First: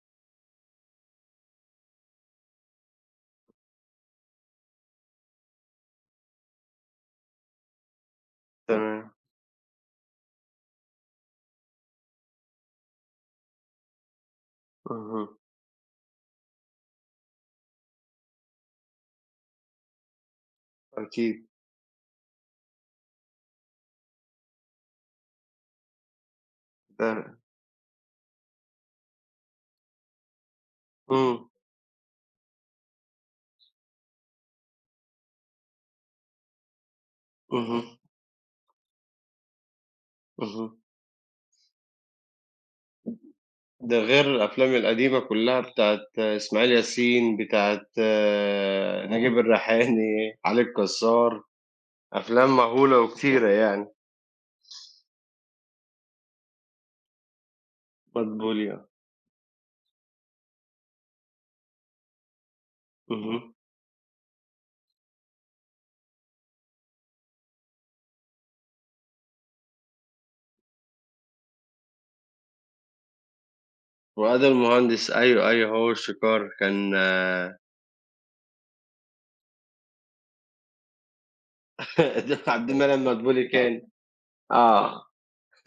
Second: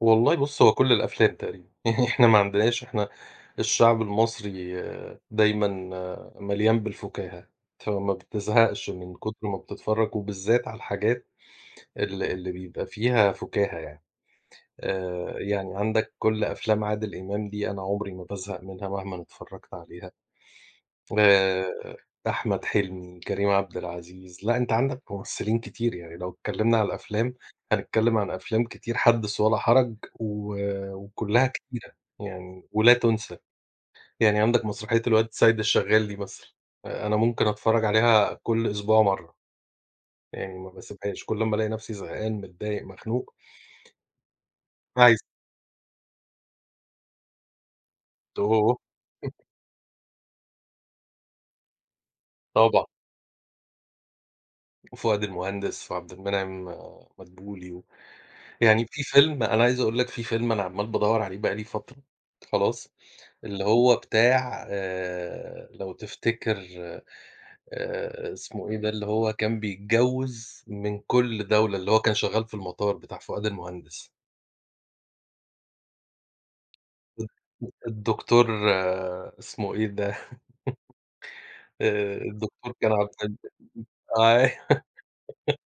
والله بُص هو كل الأفلام تقريبًا، يعني إحنا ما عندناش إحنا الشعب المصري دايمًا مليان بالفُكاهة، فما بتزهقش تمام. من كُتر ما بتتفرج وبالذات على الحاجات ال اللي بيبقى فيها فُكاهة يعني. اهم. آآ، يعني عندك كُل أفلام عادل إمام دي أنا عمري ما بازهق منها مهمًا اتفرجت عليها. أكيد. آآ، أحمد حلمي، كريم عبد العزيز، لأ، أنت عندك ممثلين كتير يعني لو اتكلمنا على الأفلام ده هنتكلم عن أفلام كتير، حدِّث ولا حرج، و وكلّها إمم. كتيرة، يعني، ولا تُنسى. يعني عندك مسرحية الواد سيد الشغال دي مثلًا، آآ، أنا ممكن أتفرج اهم. عليها كُل أسبوع مرّة، يعني ما اهم. باسيبهاش، كل أمّا ألاقي نفسي زهقان، متضايق، مخنوق. ده غير الأفلام القديمة [unintelligible] كلّها بتاعة إسماعيل ياسين، بتاعة أوه. نجيب الريحاني، علي الكسّار. أفلام طبعًا. مهولة وكتيرة يعني. وفؤاد المهندس وعبد المنعم مدبولي، و مدبولي يعني آه. في فيلم، أنا عايز أقول لك في فيلم أنا عمّال بادوَّر عليه بقى لي فترة، خلاص، اهم. اللي هو بتاع آآ لو تفتكر آآ اسمه إيه ده؟ اللي هو كان بيتجوز من كُل دولة، اللي هو كان شغال في المطار، بتاع فؤاد المهندس. فؤاد المهندس أيوه، أيوه هو وشويكار، كان الد الد الدكتور اسمه إيه ده؟ آآ د عبد الدكتور كان المنعم عبدال مدبولي كان. أيوه، آه.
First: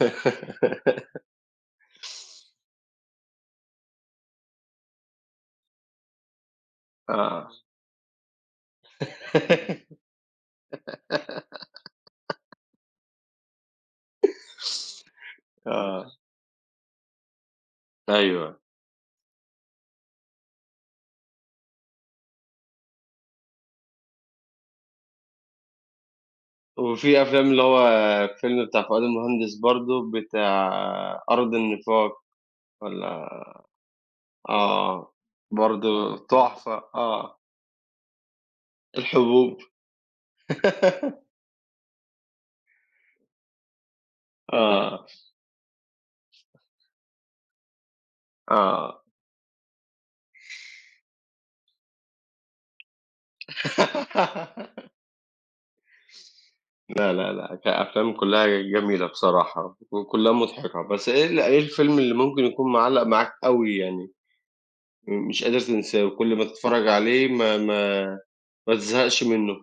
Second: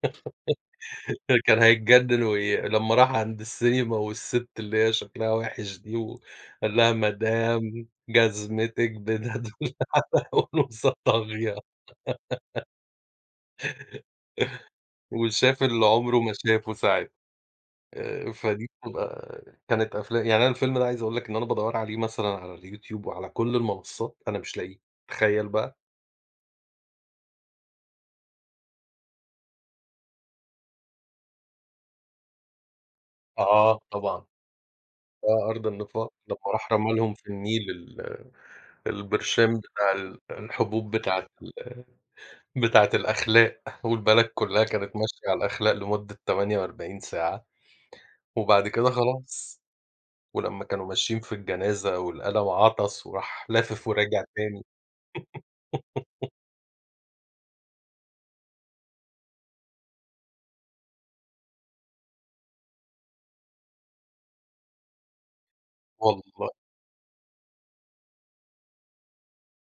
ده كان هيتجنن وي لمّا راح عند السينما والست اللي هي شكلها وِحِش دي، وقال لها آه. مدام جزمتِك [unintelligible] وشاف اللي آه. عمره ما شافه ساعتها. آآ أيوه. فدي بتبقى كانت أفلا يعني أنا الفيلم ده عايز أقول لك إن أنا بادوَّر عليه مثلًا على الYouTube وعلى كل المنصات، أنا مش لاقيه، تخيل بقى؟ وفي أفلام اللي هو الفيلم بتاع فؤاد المهندس برضه بتاع أرض النفاق والّا آه، طبعًا. آه، آه، أرض النفاق، برضه لمّا راح تحفة، رمى لهم في آه. النيل ال الحبوب. البرشام بتاع ال الحبوب بتاعة ال بتاعة الأخلاق، والبلد كلّها كانت آه. ماشية على الأخلاق لمدة 48 ساعة، وبعد كده آه. خلاص. ولمّا كانوا ماشيين في الجنازة، والأل وعطس وراح لافف وراجع تاني. لأ، لا، لا، كأفلام كلّها جميلة بصراحة وكلّها مُضحكة. بس إيه ال إيه الفيلم اللي ممكن يكون معلق معاك أوي يعني، م مش قادر تنساه، وكُل ما والله تتفرج عليه ما ما ما تزهقش منه؟